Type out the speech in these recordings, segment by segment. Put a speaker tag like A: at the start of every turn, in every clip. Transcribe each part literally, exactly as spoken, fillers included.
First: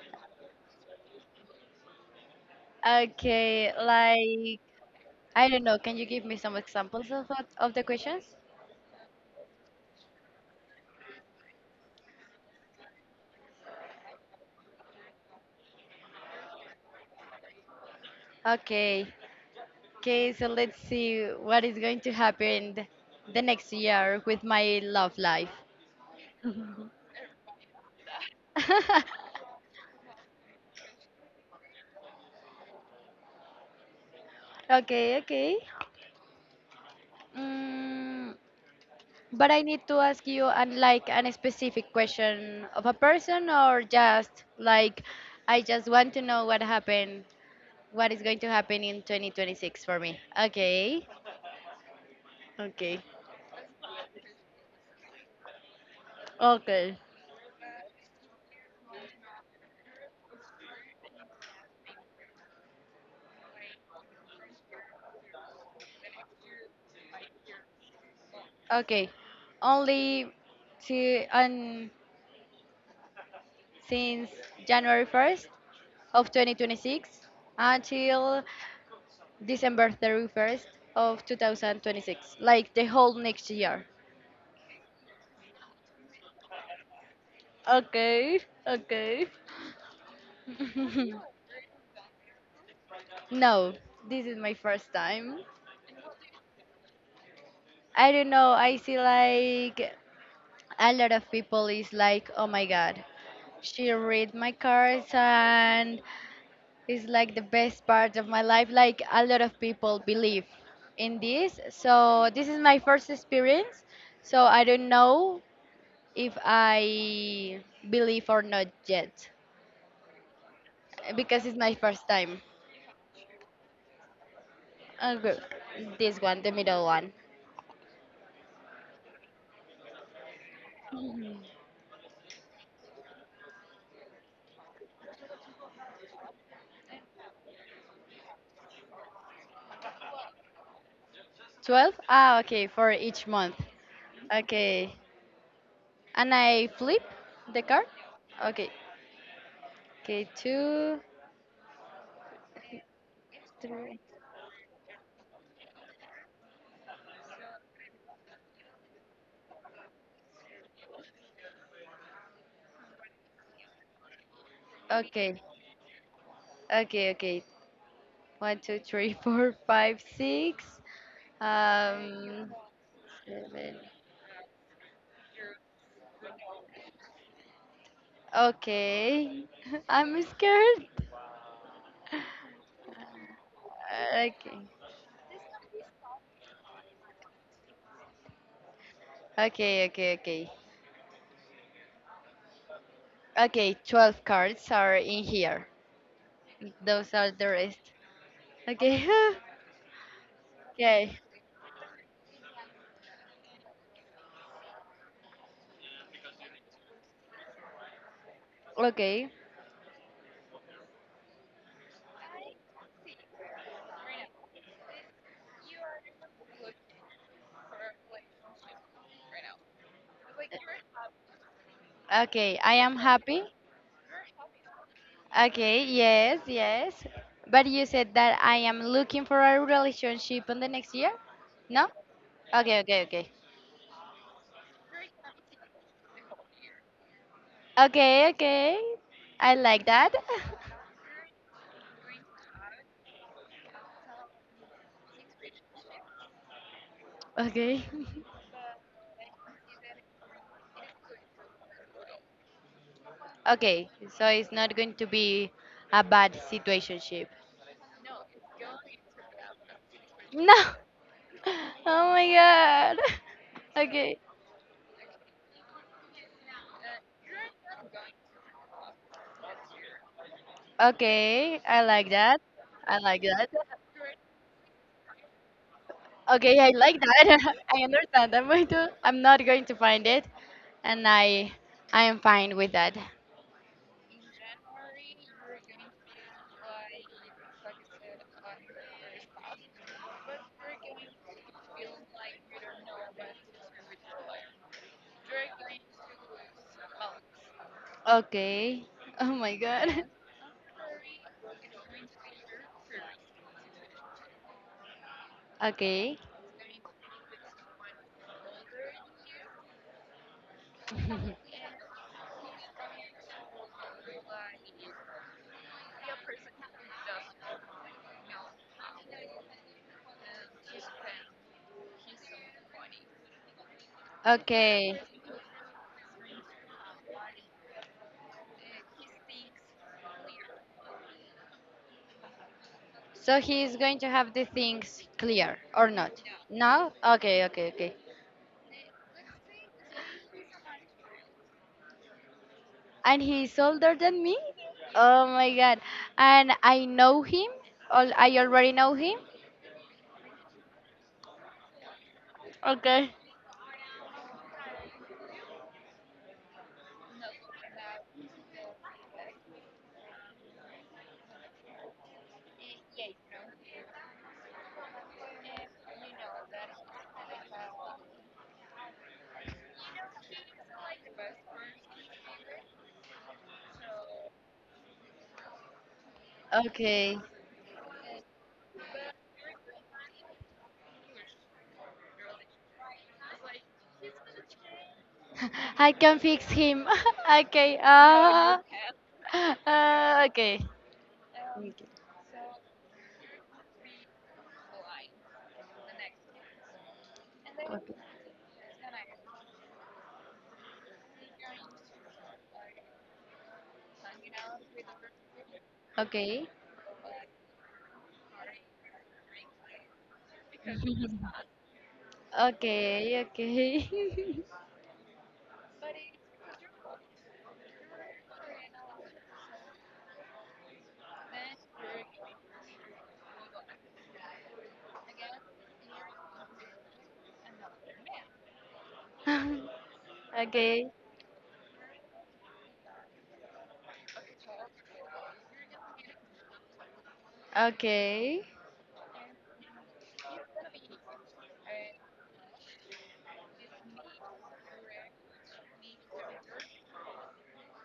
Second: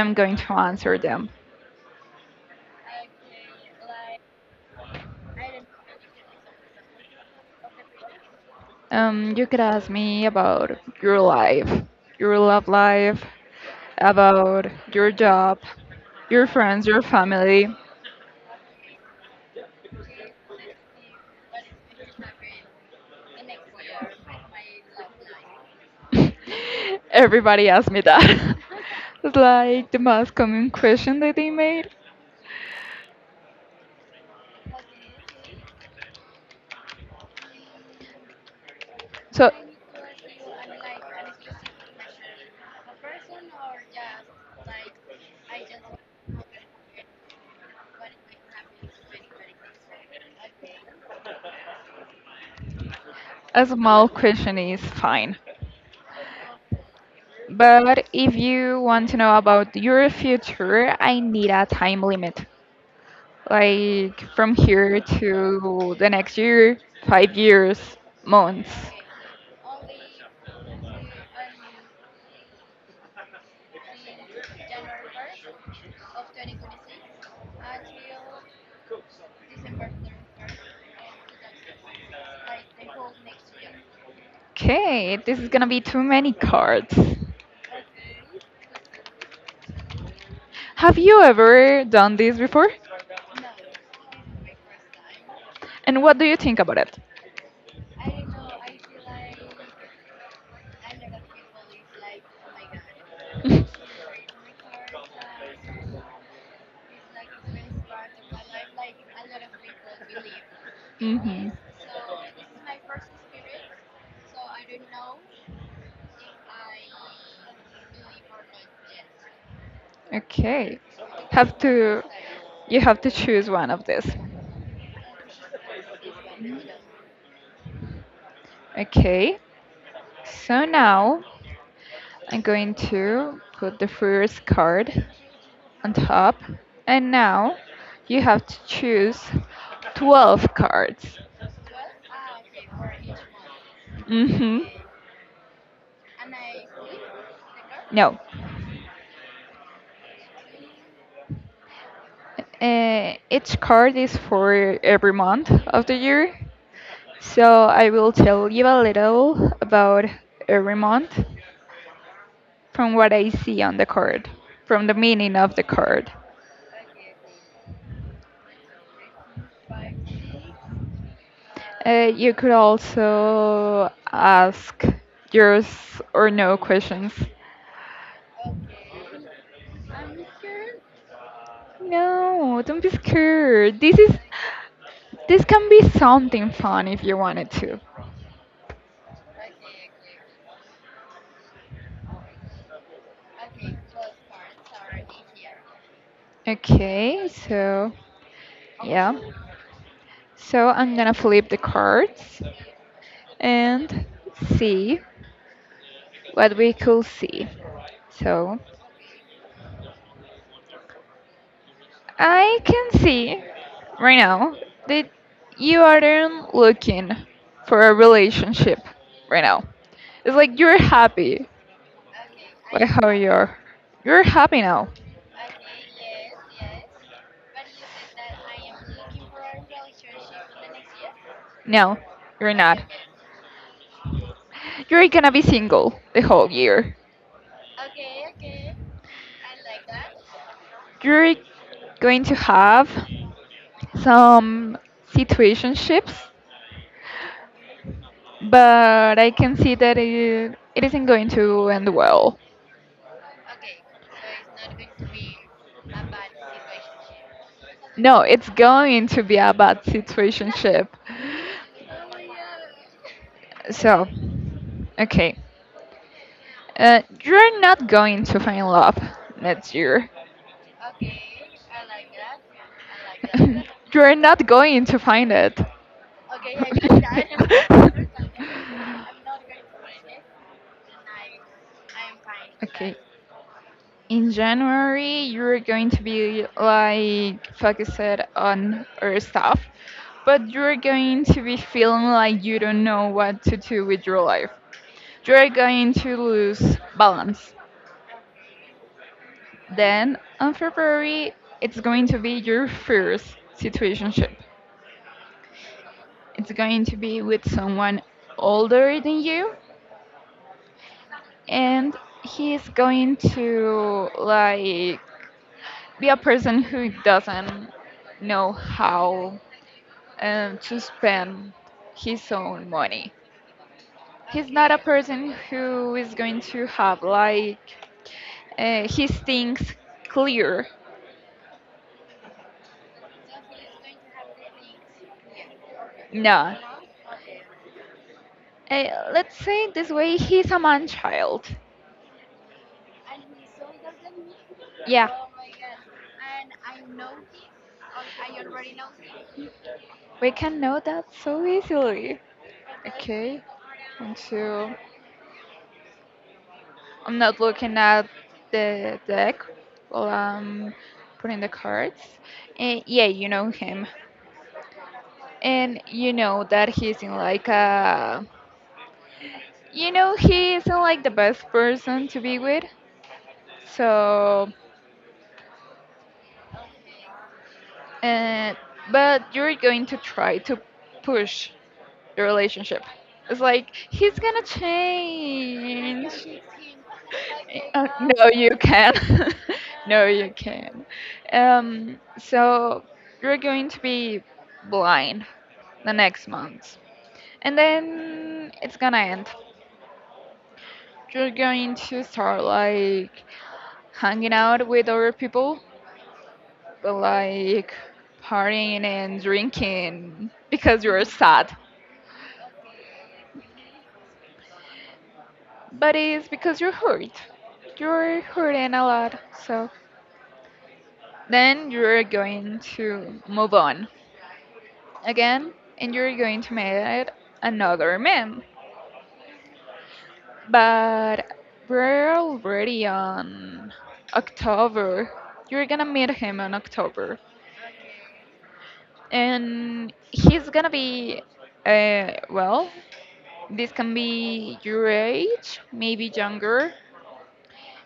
A: I'm going to answer them.
B: okay. Like I don't know. Can you give me some examples of what- of the questions?
A: Um, you could ask me about your life, your love life, about your job, your friends, your family.
B: Okay, okay. So let's see what is going to happen th- the next year with my love life.
A: Everybody asked me that. It's like the most common question that they made.
B: okay, okay. Mm,
A: So
B: but I need to ask you and like an specific question of a person or just like I just want to know what happened what is going to happen in twenty twenty-six for me. Okay. Okay.
A: A small question is fine.
B: Okay.
A: But if you want to know about your future, I need a time limit. Like from here to the next year, five years, months.
B: Okay. Only see and since January first of twenty twenty-six until December thirty-first of two thousand twenty-six, like the whole next year.
A: Okay, this is gonna be too many cards.
B: Okay. Okay.
A: Have you ever done this before?
B: No, this is my first time.
A: And what do you think about
B: I don't know. I see like a lot of people is like, oh my god,
A: it?
B: she read my cards and it's like the best part of my life. Like a lot of people believe in
A: Hmm.
B: this. So this is my first experience. So I don't know if I believe or not yet,
A: Okay.
B: because it's
A: Have
B: my
A: to
B: first time.
A: you have to choose one of these.
B: Okay, this one, the middle one.
A: Okay. So now I'm going to put the first card on top, and now you have to choose twelve cards.
B: twelve? Ah, okay, for each month.
A: Mhm.
B: Okay. And I flip the card.
A: No.
B: Okay. Okay, two.
A: Uh, each card is for every month of the year. So I will tell you a little about every month from what I see on the card, from the meaning
B: Okay.
A: of the card.
B: Okay, okay. One, two, three, four, five, six.
A: Uh, you could
B: Um, seven.
A: also ask yes or no questions.
B: Okay. I'm scared.
A: No, don't be scared. This is
B: Okay.
A: this can be something fun if you wanted to.
B: Okay, okay, okay. Okay, twelve cards are in here. Those are
A: Okay,
B: the rest.
A: so
B: Okay.
A: yeah. So I'm gonna
B: okay.
A: flip the cards and see what we could see. So
B: Okay.
A: I can see right now that you aren't looking for a relationship right now. It's like you're happy.
B: Okay. I
A: Like
B: am
A: how
B: happy.
A: you're you're happy now.
B: Okay, yes, yes. But you said that I am looking for a relationship in the next year? No?
A: No, you're
B: Okay,
A: not.
B: okay, okay.
A: You're gonna be single the whole year.
B: Okay, okay. I like that.
A: You're going to have some situationships,
B: Okay.
A: but I can see that it, it isn't going to end well.
B: Okay, so it's not going to be a bad situationship.
A: No, it's going to be a bad
B: No.
A: situationship.
B: Oh my god.
A: So,
B: Okay.
A: okay. Uh, you're not going to find love next year.
B: Okay, I like that. I like that.
A: You're not going to find it.
B: Okay, I like that. I understand. I'm going to, I'm not going to find it, and I I am
A: With okay,
B: fine
A: that.
B: with that.
A: Okay. In January, you're going to be like focused on your stuff, but you're going to be feeling like you don't know what to do with your life. You're going to lose balance.
B: Okay. Oh my god.
A: Then on February, it's going to be your first situationship.
B: Okay.
A: It's going to be with someone older than you, and he's going to like be a person who doesn't know how um, to spend his own money. He's not a
B: Okay.
A: person who is going to have like uh, his things clear.
B: So he is going to have the things clear or not?
A: No.
B: No? Okay, okay, okay.
A: Uh, let's say it this way, he's a man child.
B: And he's older than me.
A: Yeah,
B: Oh my god. And I know him. Al- I already know him.
A: we can know that so easily.
B: Okay.
A: Okay, and so I'm not looking at the deck while I'm putting the cards. And yeah, you know him. And you know that he's in like a. You know, he isn't like the best person to be with. So.
B: Okay.
A: Uh, but you're going to try to push the relationship. It's like he's gonna
B: I can
A: change.
B: fix him. okay.
A: Uh, no, you
B: Uh,
A: can. No,
B: uh,
A: you
B: okay.
A: can. Um, so you're going to be blind the next month, and then it's gonna end. You're going to start like hanging out with other people,
B: Okay. Okay.
A: but like partying and drinking because you're sad.
B: Okay. Okay.
A: But it's because you're hurt. You're hurting a lot. So then you're going to move on again, and you're going to meet another man.
B: Okay. Okay.
A: But we're already on October. You're gonna meet him in October.
B: Okay.
A: And he's gonna be, uh, well, this can be your age, maybe younger,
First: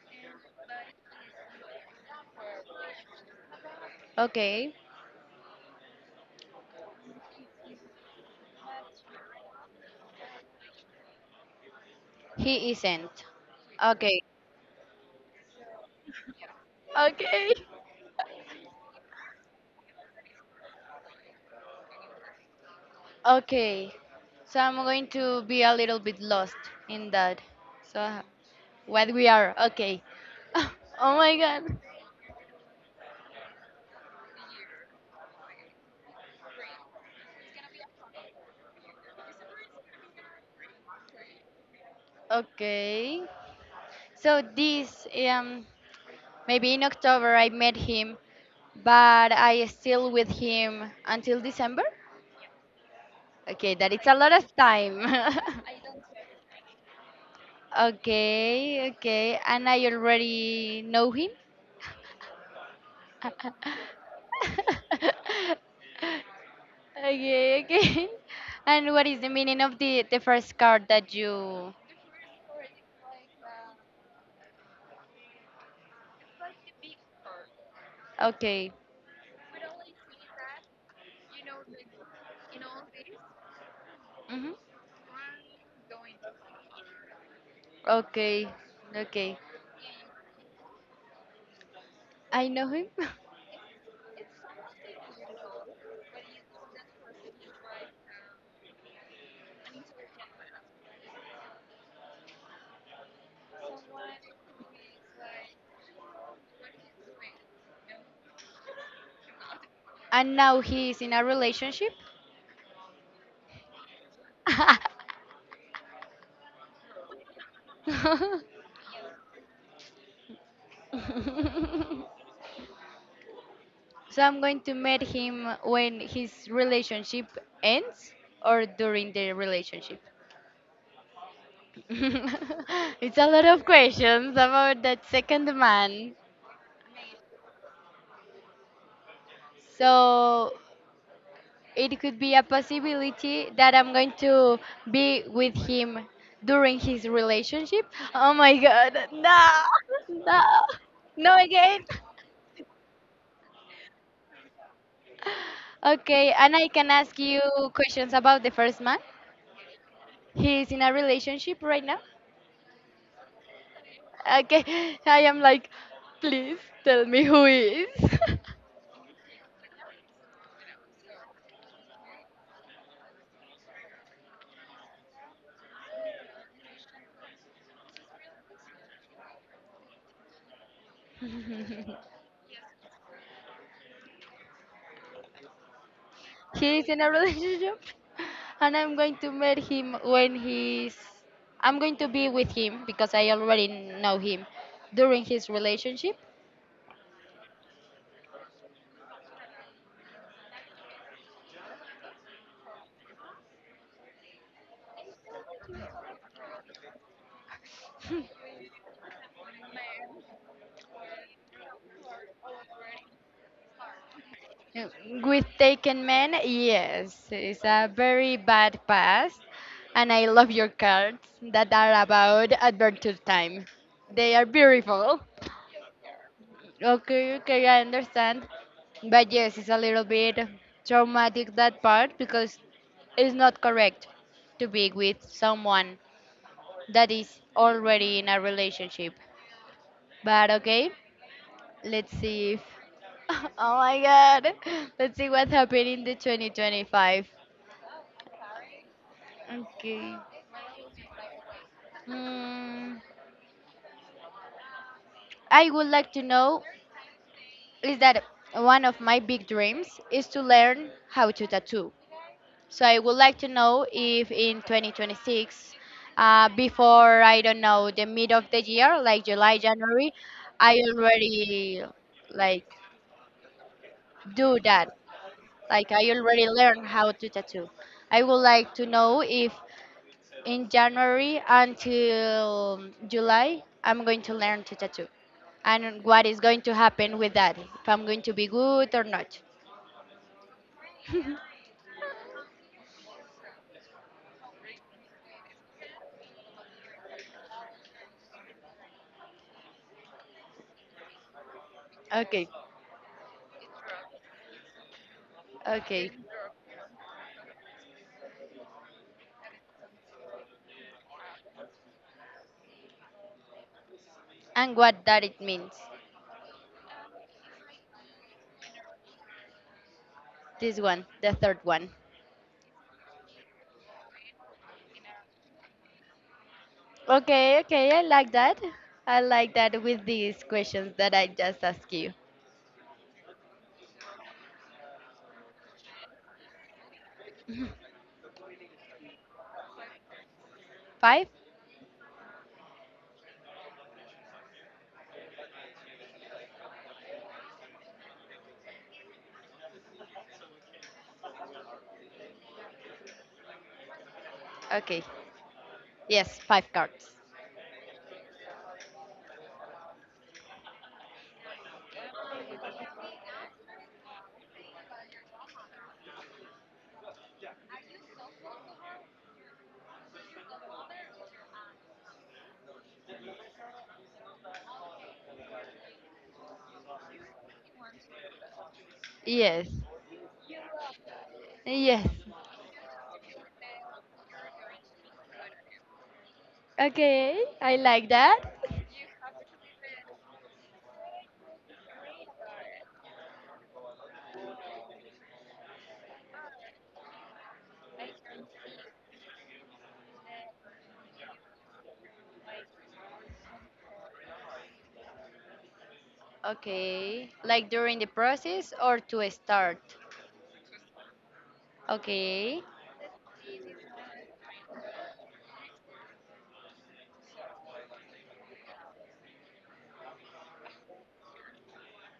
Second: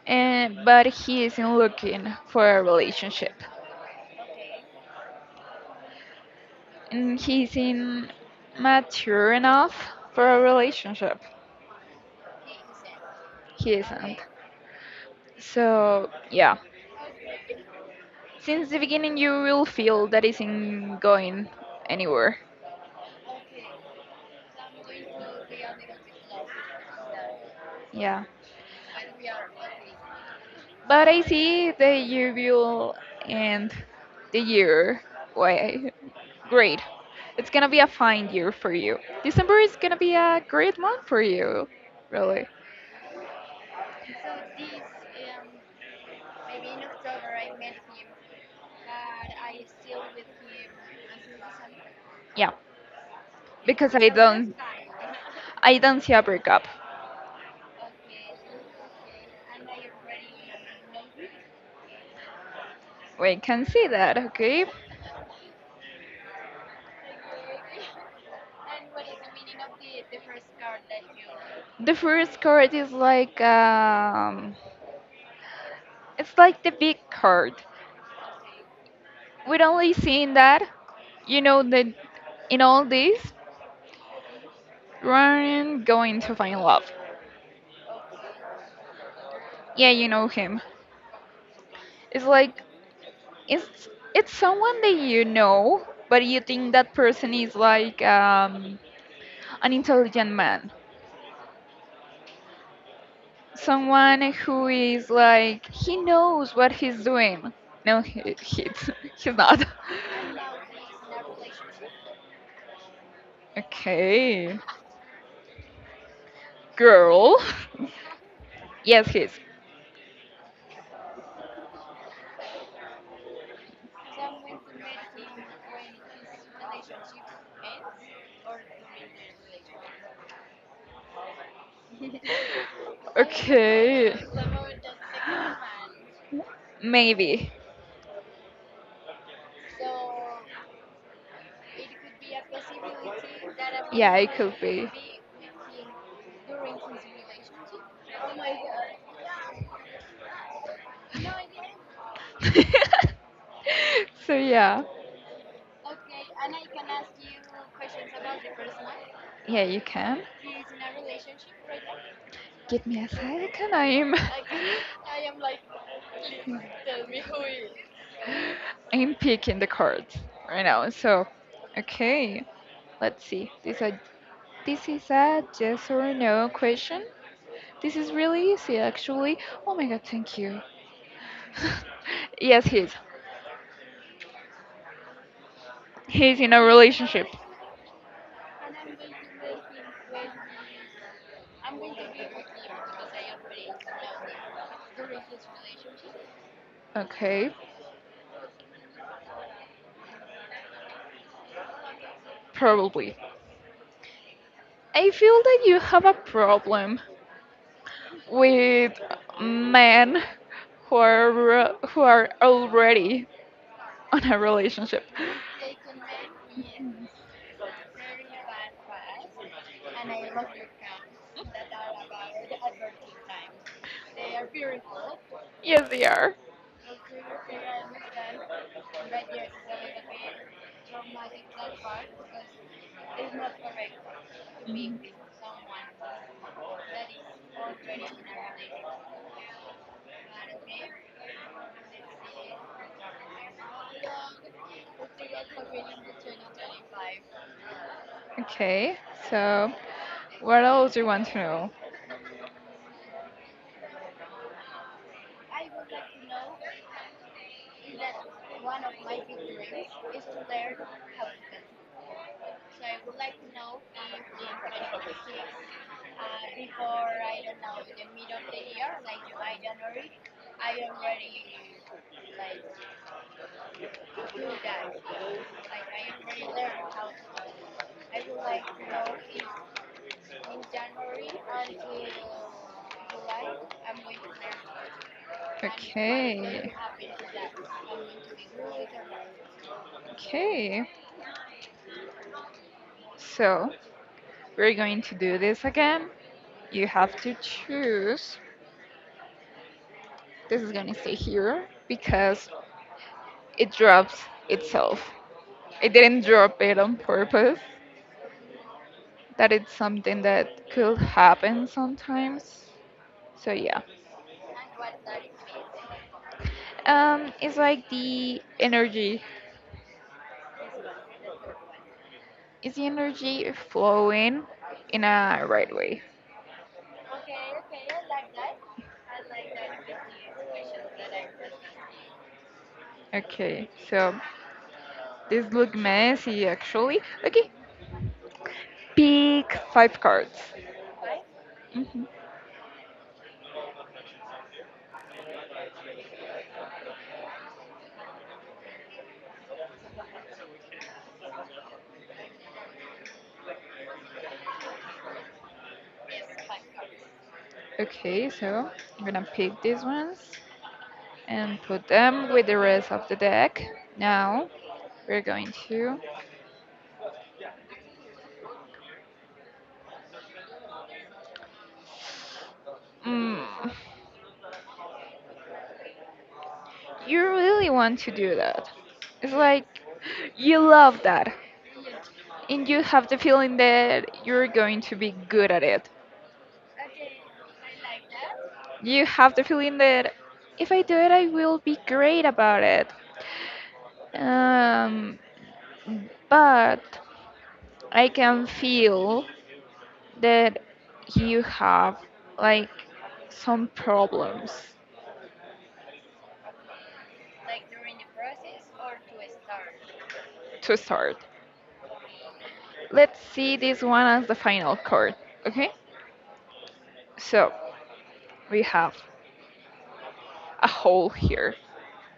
A: and, but he isn't looking for a relationship.
B: Okay.
A: Mm, he's in mature enough for a relationship.
B: He isn't.
A: He isn't.
B: Okay.
A: So yeah,
B: Okay.
A: since the beginning you will feel that isn't going anywhere.
B: Okay. So I'm going to be a little bit lost in that. So uh,
A: Yeah,
B: what we are. Okay.
A: but
B: oh
A: I
B: my
A: see
B: god.
A: that you will end the year. Why? Great. It's gonna be a fine year for you. December is gonna be a great month for you, really.
B: Okay. So this um maybe in October I met him, but I still with him until December.
A: Yeah,
B: Okay, that
A: because
B: it's
A: I
B: a lot of
A: don't,
B: time.
A: I don't see a breakup.
B: okay, okay, and I already know him.
A: We can see that, okay?
B: okay, okay. And what is the meaning of the the first card that you?
A: The first card is like um, it's like the big card.
B: Okay.
A: We're only seeing that, you know, that in all this,
B: Mm-hmm.
A: Ryan going to find love.
B: Okay. Okay.
A: Yeah, you know him. It's
B: I
A: like
B: know him.
A: it's it's someone that you know, but you think that person is like um, an intelligent man, someone who is like he knows what he's doing. No, he, he's he's not.
B: And now he is in a relationship.
A: Okay, girl. Yes, he's.
B: so I'm going to meet him when his relationship ends or during the relationship. it's a lot of
A: Okay.
B: questions about that second man.
A: Maybe.
B: So it could be a possibility that I'm going
A: Yeah, it could
B: to
A: be.
B: be with him during his relationship. Oh my god, no, no, no again.
A: So yeah,
B: Okay, and I can ask you questions about the first man.
A: yeah, you can.
B: He is in a relationship right now.
A: Give me a second. I'm
B: Okay, I am like, please tell me who he is.
A: I'm picking the cards right now. So, okay, let's see. This a this is a yes or no question. This is really easy, actually. Oh my god, thank you. Yes, he's. He's in a
B: he is in a
A: relationship.
B: relationship, and I'm going to meet him when he's. I'm going to be with him because I already know him during his relationship.
A: Okay, probably. I feel that you have a problem with men who are who are already on a
B: Uh,
A: relationship.
B: With Taken Man, yes, it's a very bad past, and I love your cards that are about adventure time. They are beautiful.
A: Yes, they are.
B: Okay, okay, I understand. But yes, it's a little bit traumatic that part because it's not correct to be with someone that is already in a relationship. But okay, let's see if. Oh my god! Let's see what happened in the twenty twenty-five.
A: Okay, so
B: Okay.
A: what else do you want to know?
B: Hmm. I would like to know is that one of my big dreams is to learn how to tattoo. So I would like to know if in twenty twenty-six, uh, before I don't know the mid of the year, like July, January, I already like do that. Like I already learned how to tattoo. I would like to know if in January until July, I'm going to learn to tattoo, and what is going to
A: Okay,
B: happen with that, if I'm going to be good or not.
A: okay. So we're going to do this again. You have to choose. This is gonna stay here
B: okay,
A: because it drops itself. It
B: okay,
A: didn't drop it on purpose. That it's something that could happen sometimes. So yeah.
B: and what that it means.
A: Um, it's like the energy.
B: This one, the third one.
A: Is the energy flowing in a right way?
B: Okay, okay, I like that. I like that with these questions that I just asked you.
A: Okay, so this look messy actually. Okay, pick five cards.
B: Five?
A: Hmm.
B: Okay. Yes, five cards.
A: Okay, so I'm gonna pick these ones and put them with the rest of the deck. Now we're going to. Mm, you really want to do that. It's
B: Yes.
A: like you love that,
B: Yes.
A: and you have the feeling that you're going to be good at it.
B: Okay, I like that.
A: You have the feeling that if I do it, I will be great about it. Um, but I can feel that you have like some problems
B: Okay. Like during the process or to start?
A: to start.
B: Okay.
A: Let's see this one as the final chord, okay? So we have a hole here,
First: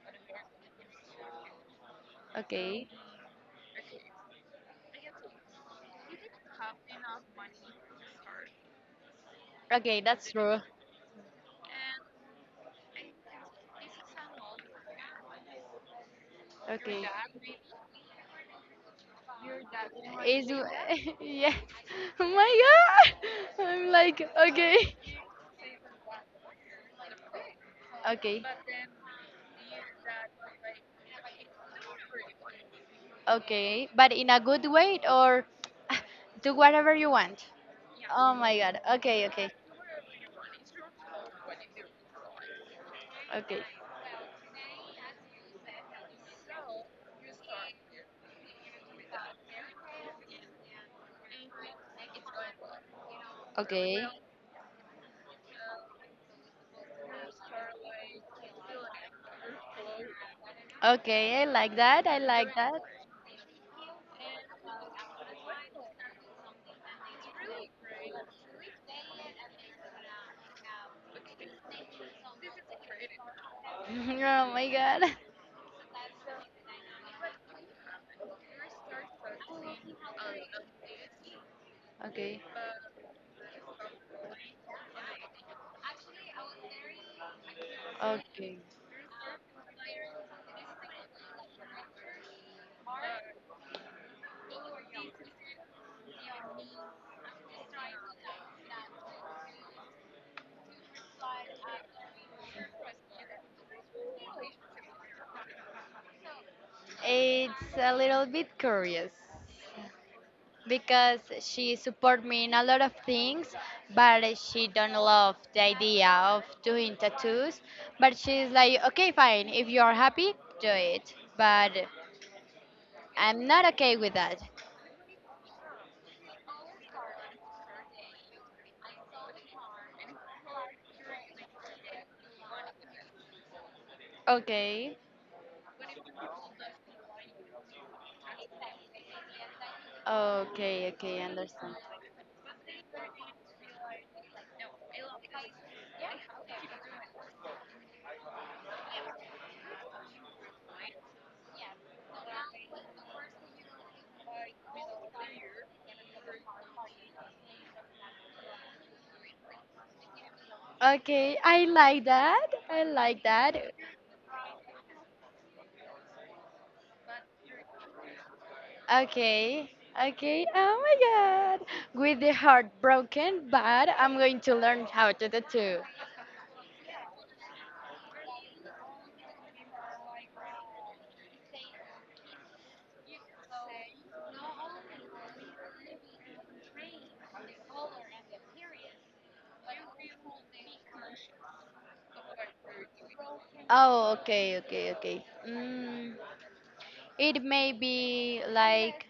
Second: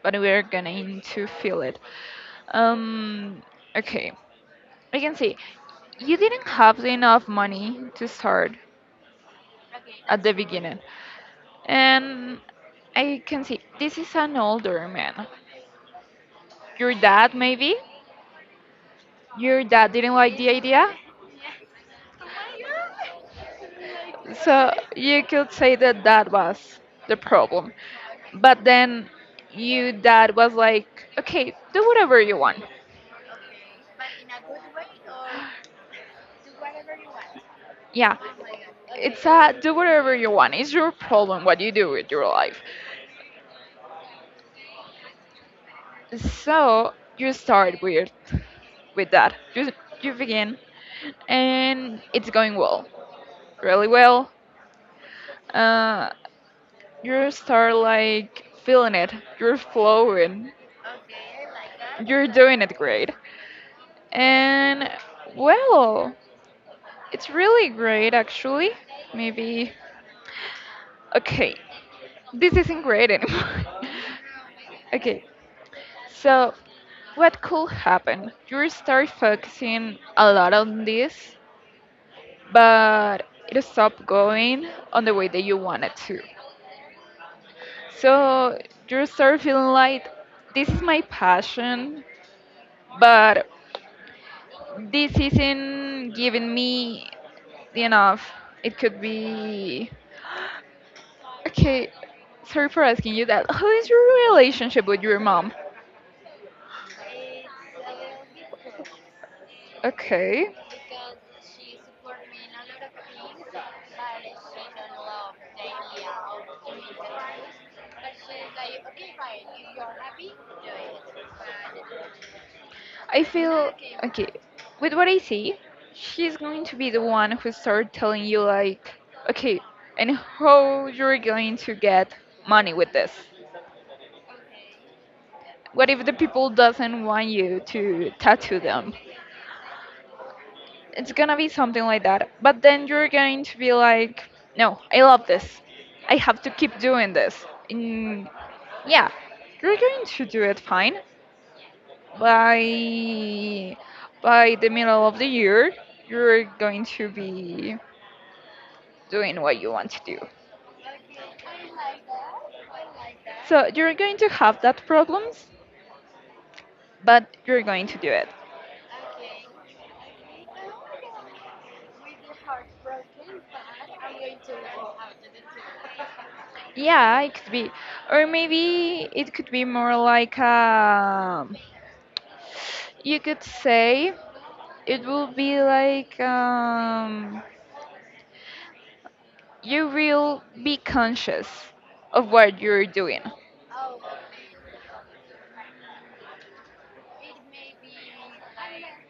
A: but we're going to fill it.
B: Okay.
A: Um, okay, I can see you didn't have enough money to start
B: Okay,
A: at
B: that's
A: the
B: true.
A: beginning, and I can see this is an older man. Your
B: Okay.
A: dad, maybe? Your dad didn't like
B: Is
A: the idea?
B: yes. Oh my god. I'm like
A: So
B: okay.
A: you could say that that was the problem.
B: Okay.
A: But then you dad was like, okay, do whatever you want.
B: Okay. But in a good way or do whatever you want.
A: Yeah,
B: Oh my god.
A: it's
B: Okay, okay.
A: a do whatever you want. It's your problem what you do with your life.
B: Okay.
A: So you start with with that. You you begin and it's going well, really
B: Okay.
A: well. Uh, you start like feeling it. You're flowing.
B: Okay, I like that. I
A: You're
B: like
A: doing it
B: that.
A: great. And well, it's really great, actually. Maybe. Okay, this isn't great anymore.
B: oh my god.
A: Okay, so what could happen? You start focusing a lot on this,
B: Okay.
A: but it stopped going on the way that you wanted to. So
B: Okay.
A: you start feeling like this is my passion, but this isn't giving me enough. It could be. Okay, sorry for asking you that. How is your relationship with your mom?
B: It's a little bit curious
A: Okay.
B: because she support me in a lot of things, but she don't love the idea of doing tattoos. But she's like, okay, fine. If you are happy, do it. But
A: I
B: I'm not
A: feel
B: okay with
A: okay.
B: that.
A: With what I see, she's going to be the one who start telling you like, okay, and how you're going to get money with this.
B: Okay,
A: What if the people doesn't want you to tattoo them?
B: okay,
A: It's
B: okay,
A: gonna be
B: understand.
A: something like that. But then you're going to be like, no, I love this. I have to keep doing this. And yeah, you're going to do it fine. By by the middle of the year you're going to be doing what you want to do,
B: Okay, I like that. I like
A: so
B: that.
A: you're going to have that problems, but you're going to do it.
B: Okay, okay. Oh my god. With the heart broken, but I'm going to learn how to tattoo.
A: Yeah, it could be, or maybe it could be more like um you could say it will be like um you will be conscious of what you're doing.
B: Oh, okay, okay, okay. Mm, it may be like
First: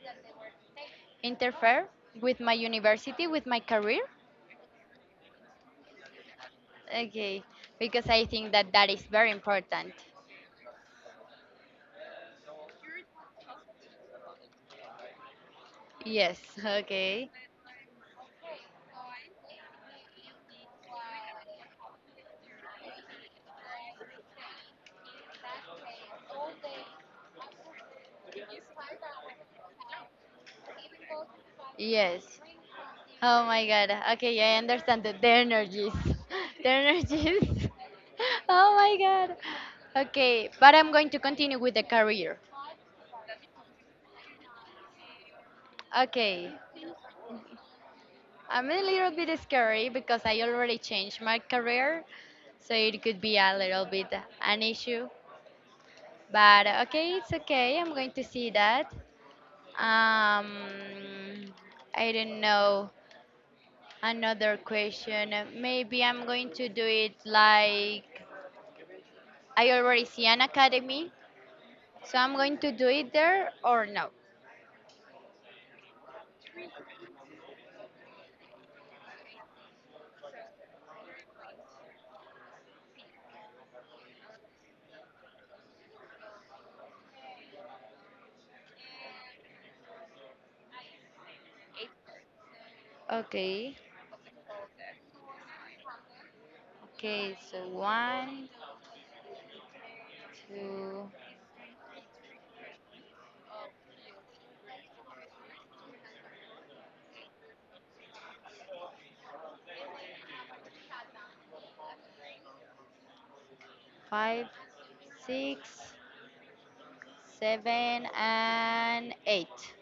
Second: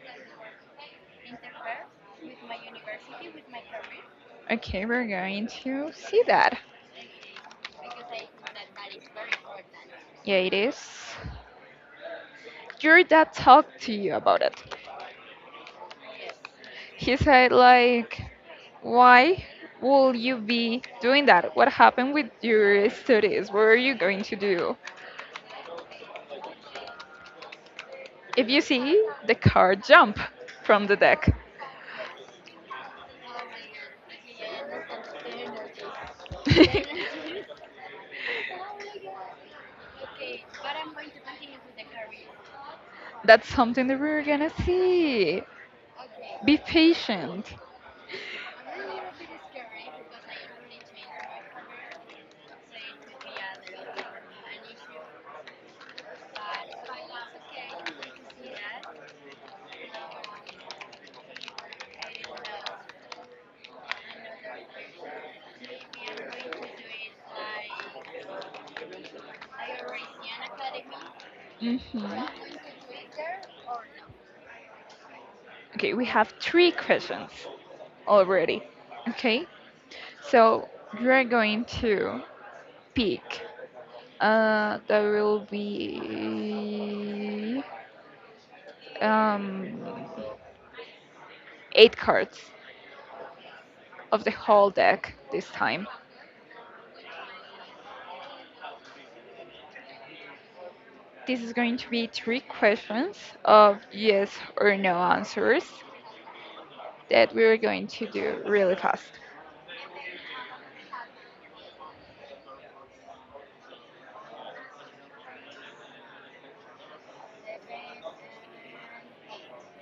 B: interfere with my university, with my career.
A: Okay, we're going to see that.
B: Okay, because I think that that is very important.
A: Yeah, it is. Your dad talked to you about it?
B: Yes,
A: He
B: okay.
A: said like, why will you be doing that? What happened with your studies? What are you going to do? If you see the car jump from the deck,
B: Yes, oh my god. Okay, yeah, I understand the, the energies. The energies. Oh my god. Okay, but I'm going to continue with the career.
A: that's something that we're gonna see.
B: Okay,
A: Be patient.
B: I'm a little bit scary because I already changed my career, so it could be a little bit an issue. But okay, it's okay. I'm going to see that. Um, I don't know. Another question. Maybe I'm going to do it like I already see an academy. So I'm
A: Hmm.
B: going to do it there or no?
A: Okay, we have three questions already. Okay, so you're going to pick. Uh, there will be um, eight cards
B: Okay.
A: of the whole deck this time.
B: Okay, so one, two,
A: This is going to be three questions of yes or no answers that we're going to do really fast.
B: five, six, seven, and eight.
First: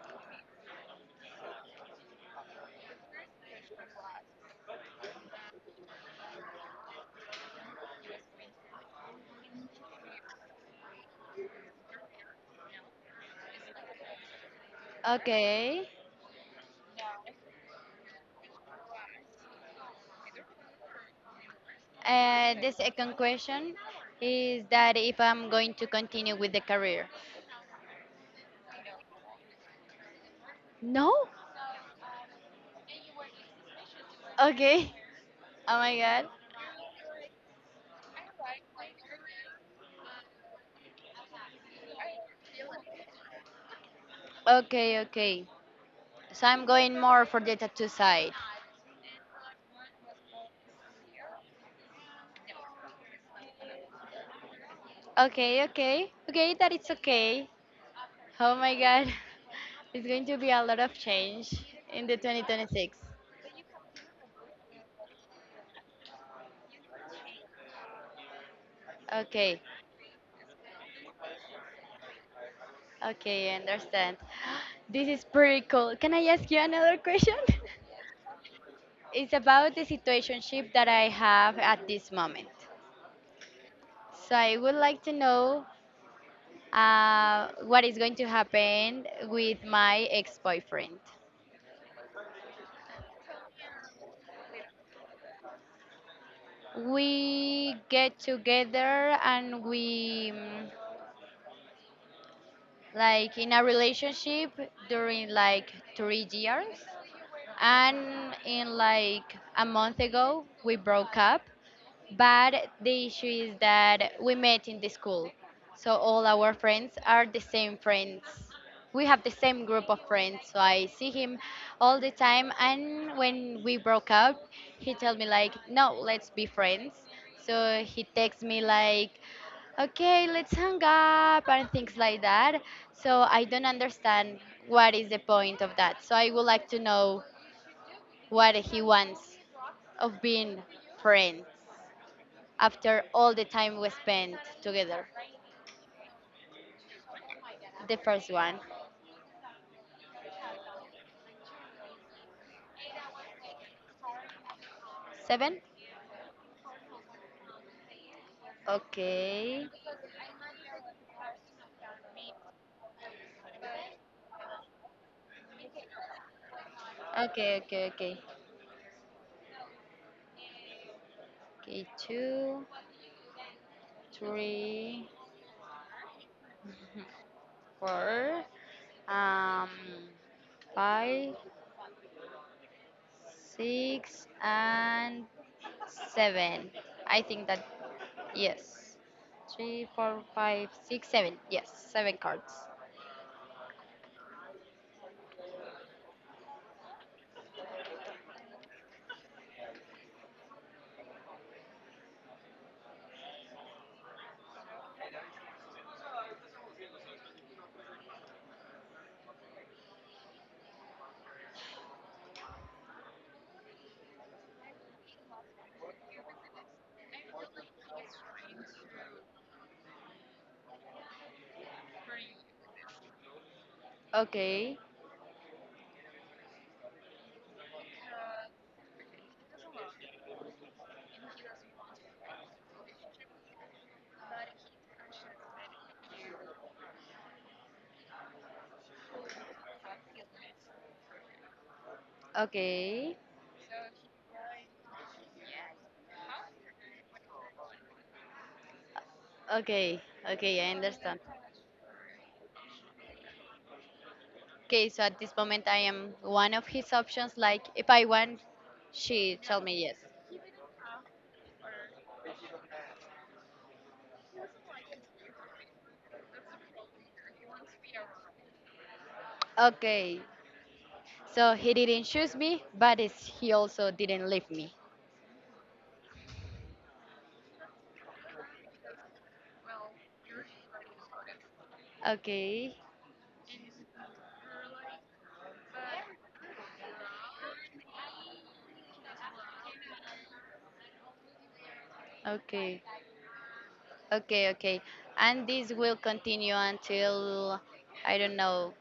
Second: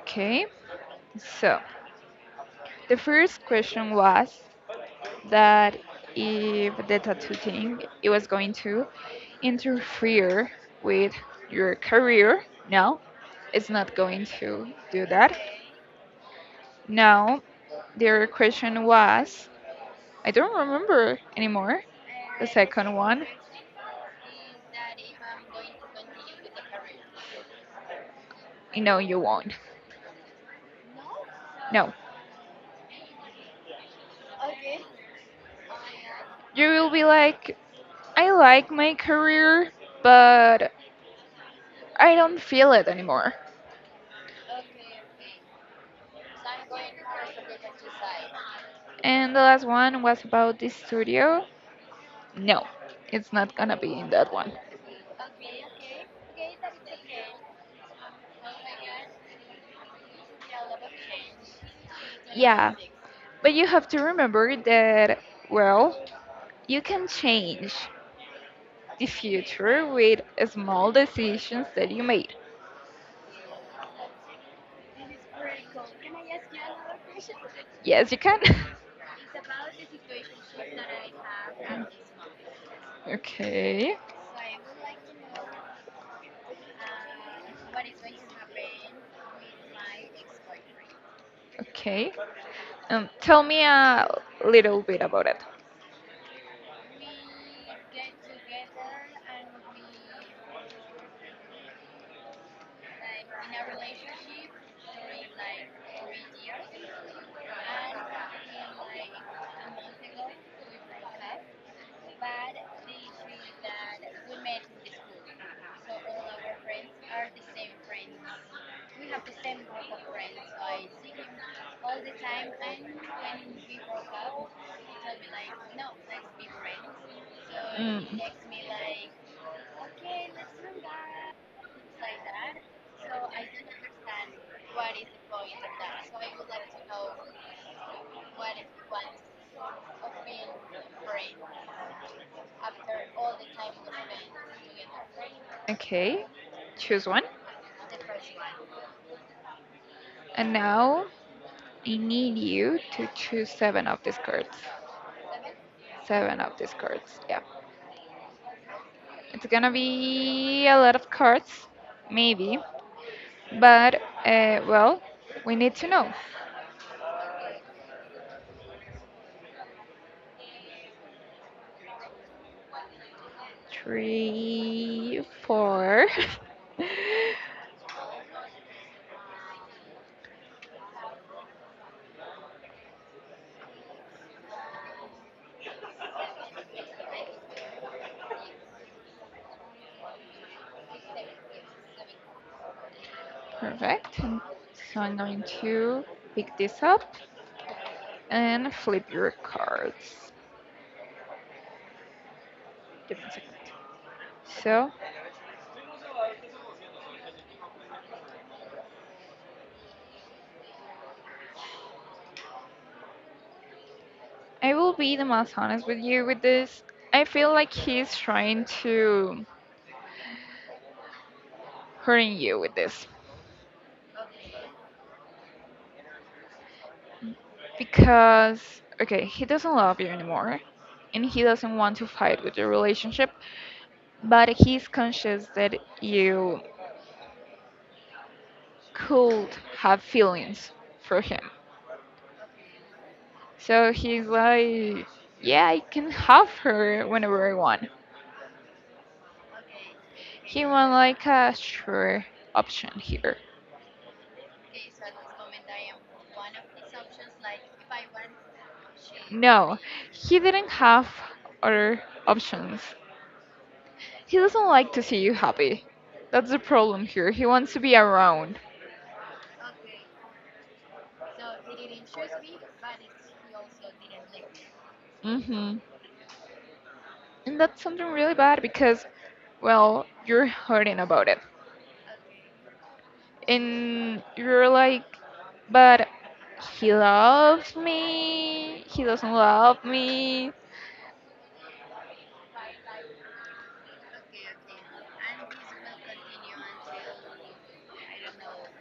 A: Okay, so the first question was that if the tattoo thing it was going to interfere with your career. No, it's not going to do that.
B: Okay.
A: No, the other question was I don't remember anymore. The
B: Uh, the
A: second
B: second
A: one.
B: question is that if I'm going to continue with the career.
A: No, you won't.
B: No?
A: No.
B: Okay. Oh my god.
A: You will be like, I like my career, but I don't feel it anymore.
B: Okay, okay. So I'm going more for the tattoo side.
A: And the last one was about the studio. No, it's not gonna be in that one.
B: Okay, okay. Okay, that it's okay. Oh my god. It's going to be a lot of change in the
A: Yeah,
B: twenty twenty-six.
A: but you have to remember that, well, you can change the
B: Okay,
A: future with small decisions that you made.
B: okay, I understand. This is pretty cool. Can I ask you another question?
A: Yes, you can.
B: it's about the situationship that I have at this moment.
A: Okay,
B: So I would like to know uh, what is going to happen with my ex-boyfriend.
A: okay. Um, tell me a little bit about it.
B: We get together and we mm, like in a relationship during like three years. And in like a month ago, we broke up. But the issue is that we met in the school. So all our friends are the same friends. We have the same group of friends. So I see him all the time. And when we broke up, he told me like, no, let's be friends. So he
A: Mm.
B: texts me like, okay, let's hang up and things like that. So I don't understand what is the point of that. So I would like to know what he wants of being friends after all the time we spent together.
A: Okay, choose one.
B: The first one.
A: And now I need you to choose seven of these cards.
B: Seven?
A: Seven of these cards, yeah. It's
B: Okay.
A: gonna be a lot of cards, maybe. But, uh, well, we need to know.
B: Okay, okay, okay. Okay, two, three,
A: Three, four,
B: four, um, five, six, and seven. I think that, yes. Three, four, five, six, seven. Yes, seven cards.
A: perfect. So I'm going to pick this up and flip your cards. Give me a second. So I will be the most honest with you with this. I feel like he's trying to hurt you with this
B: Okay,
A: because okay, he doesn't love you anymore and he doesn't want to fight with your relationship, but he's conscious that you could have feelings for him.
B: okay,
A: So he's like, yeah, I can have her whenever I want.
B: okay, okay,
A: He
B: I
A: want
B: understand.
A: like a sure option here.
B: Okay, so at this moment I am one of his options. Like if I want, she tell
A: No,
B: me yes.
A: he didn't have other options. He doesn't like to see you happy. That's the problem here. He wants to be around.
B: Okay. So he didn't choose me, but it's, he also didn't leave me.
A: Hmm. And that's something really bad because, well, you're hurting about it,
B: Okay.
A: and you're like, but he loves me, he doesn't love me.
B: Okay. Okay, okay. And this will continue until, I don't know,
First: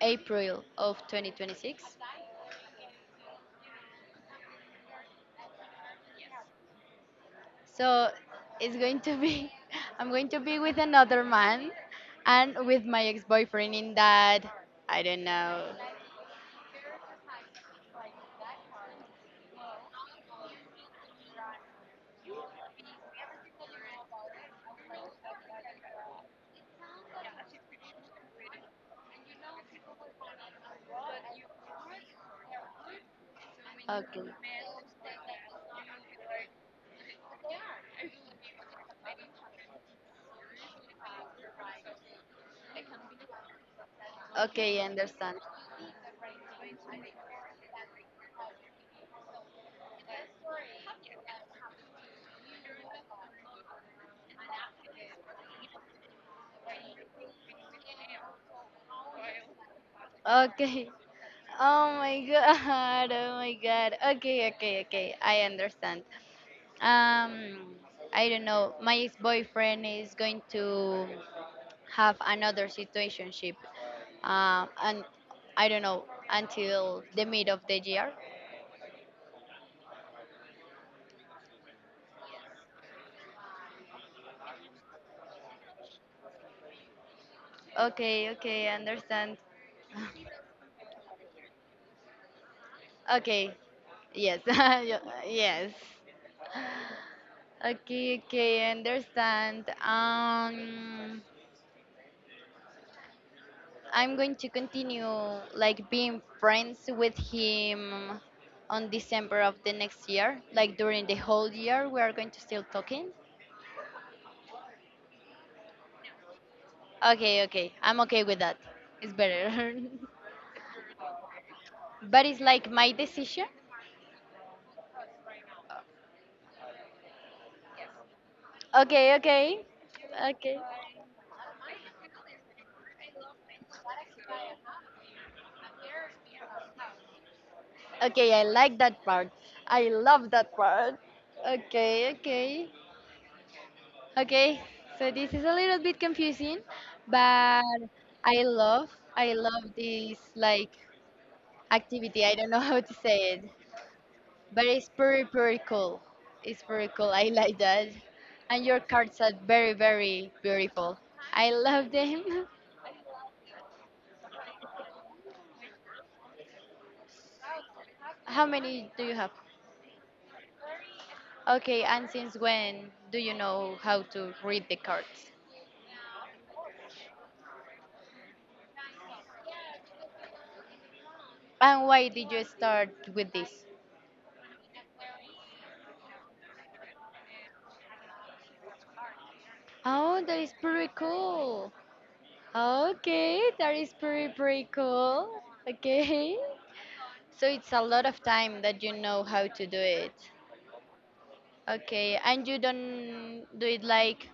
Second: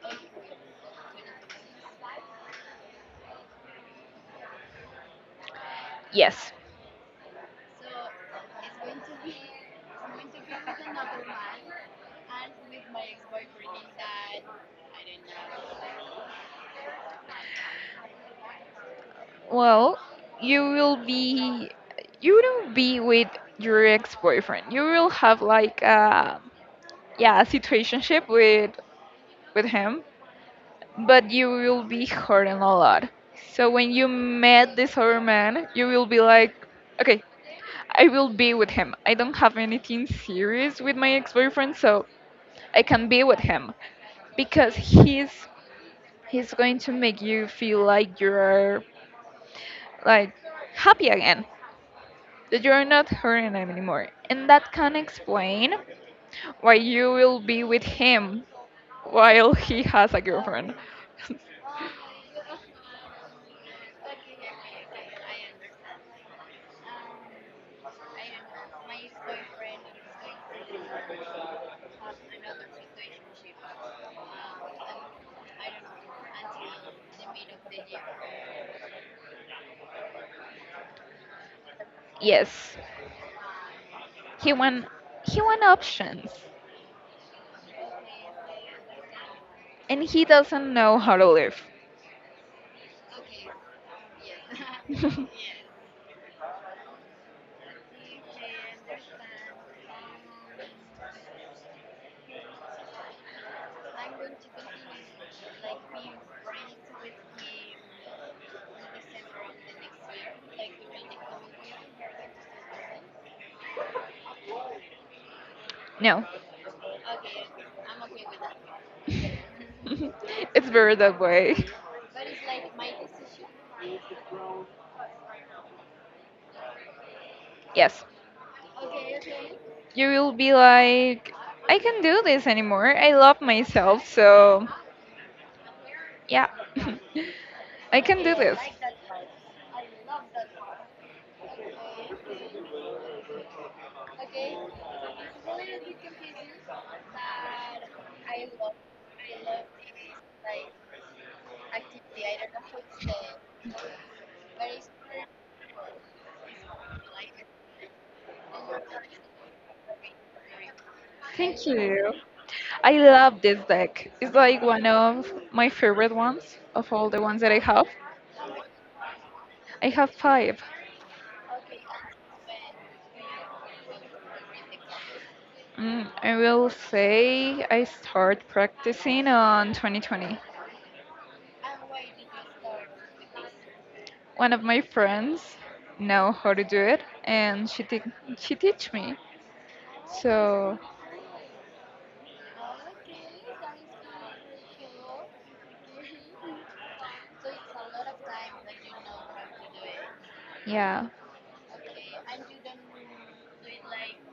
B: April of twenty twenty-six.
A: Yes.
B: So it's going to be, I'm going to be with another man and with my ex boyfriend in that, I don't know,
A: Well, you will be, you wouldn't be with your ex-boyfriend. You will have like a, yeah, a situationship with with him, but you will be hurting a lot. So when you
B: okay.
A: met this other man, you will be like, okay, I will be with him. I don't have anything serious with my ex-boyfriend, so I can be with him because
B: Okay, I
A: he's
B: understand.
A: he's going to make you feel like you're like happy again, that you're not hurting him anymore, and that can explain why you will be with him while he has a girlfriend.
B: Okay. Oh my god. Oh my god. Okay, okay, okay. I understand. Um I don't know. My ex-boyfriend is going to have another situationship. Um and I don't know until the mid of the year.
A: Yes, he want he want options
B: Okay, okay, I understand.
A: and he doesn't know how to live.
B: Okay. Yes. Yo- Yes. Okay, okay, I understand. Um, I'm going to continue like being friends with him on December of the next year. Like during the whole year, we are going to still talking.
A: No.
B: Okay, okay, I'm okay with that. It's better.
A: It's better that way.
B: but it's like my decision.
A: Yes,
B: Okay, okay,
A: you will be
B: okay,
A: like, I can do this anymore. I love myself. So, yeah, I can
B: okay.
A: do
B: I
A: this.
B: like that part. I love that part. Okay, okay. Okay, so this is a little bit confusing, but I love I love this like activity. I don't know how to say it, but it's pretty pretty cool. It's pretty cool. I like that. And your cards are very very beautiful. I
A: Thank
B: love
A: you.
B: them.
A: I love this deck. It's like one of my favorite ones of all the ones that I have.
B: How many do you have?
A: I have five.
B: Okay, and since when do you know how to read the cards?
A: Mm, I will say I start practicing on twenty twenty.
B: And why did you start with this?
A: One of my friends know how to do it, and she te- she teach me.
B: Oh, that is
A: So
B: pretty cool. Okay, that is pretty pretty cool. Okay. So it's a lot of time that you know how to do it.
A: yeah.
B: Okay, and you don't do it like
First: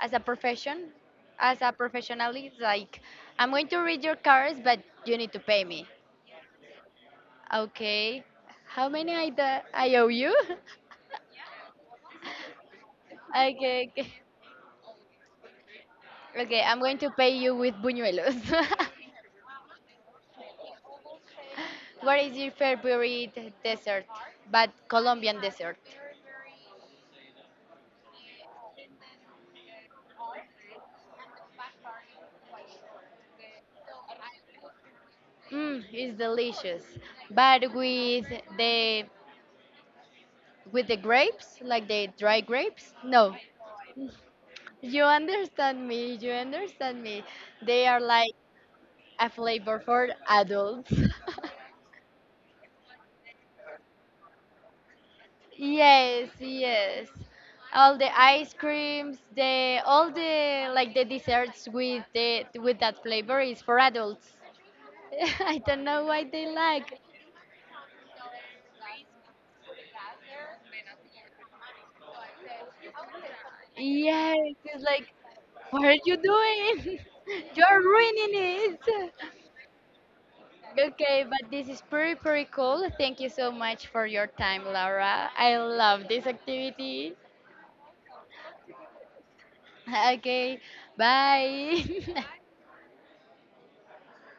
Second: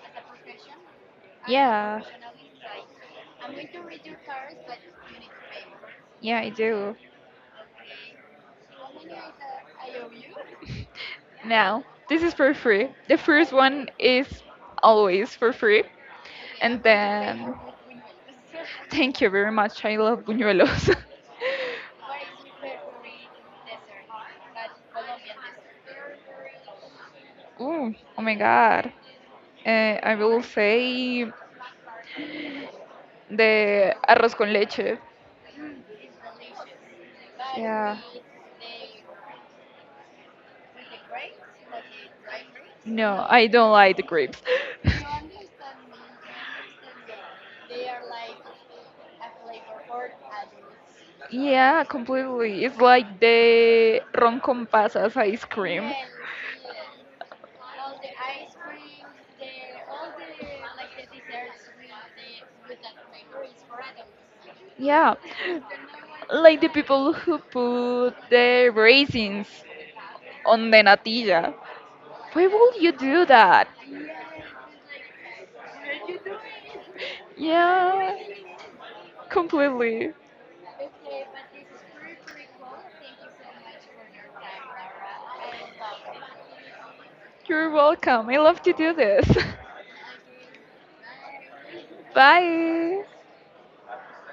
B: as a profession, as a
A: Yeah.
B: professional. It's like I'm going to read your cards, but you need to pay me.
A: Yeah, I do.
B: Okay, how many I da- I owe you?
A: Now, this is for free. The first one
B: okay, okay,
A: is always for free.
B: okay. I'm
A: And
B: going to pay
A: then,
B: you with buñuelos.
A: thank you very much. I love buñuelos.
B: what is your favorite desert? But Colombian desert.
A: Ooh, oh my god. Uh, I will say the arroz con leche.
B: Mm, it's delicious, but
A: Yeah.
B: with the with the grapes, like the dry grapes.
A: No,
B: No,
A: I don't like the grapes.
B: you understand me. You understand me. They are like a flavor for adults.
A: Yeah, completely. It's like the ron con pasas ice cream.
B: yes, yes. All the ice creams, the all the like the desserts with the with that flavor is for adults.
A: Yes.
B: I
A: Yeah,
B: don't know why they
A: like the
B: like.
A: people who put the raisins on the natilla. Why would you do that?
B: Yes, it's like, what are you doing? You're
A: Yeah,
B: ruining it.
A: completely.
B: Okay, but this is pretty, pretty cool. Thank you so much for your time, Laura. I love this activity.
A: You're welcome. I love to do this.
B: Okay, bye.
A: Bye.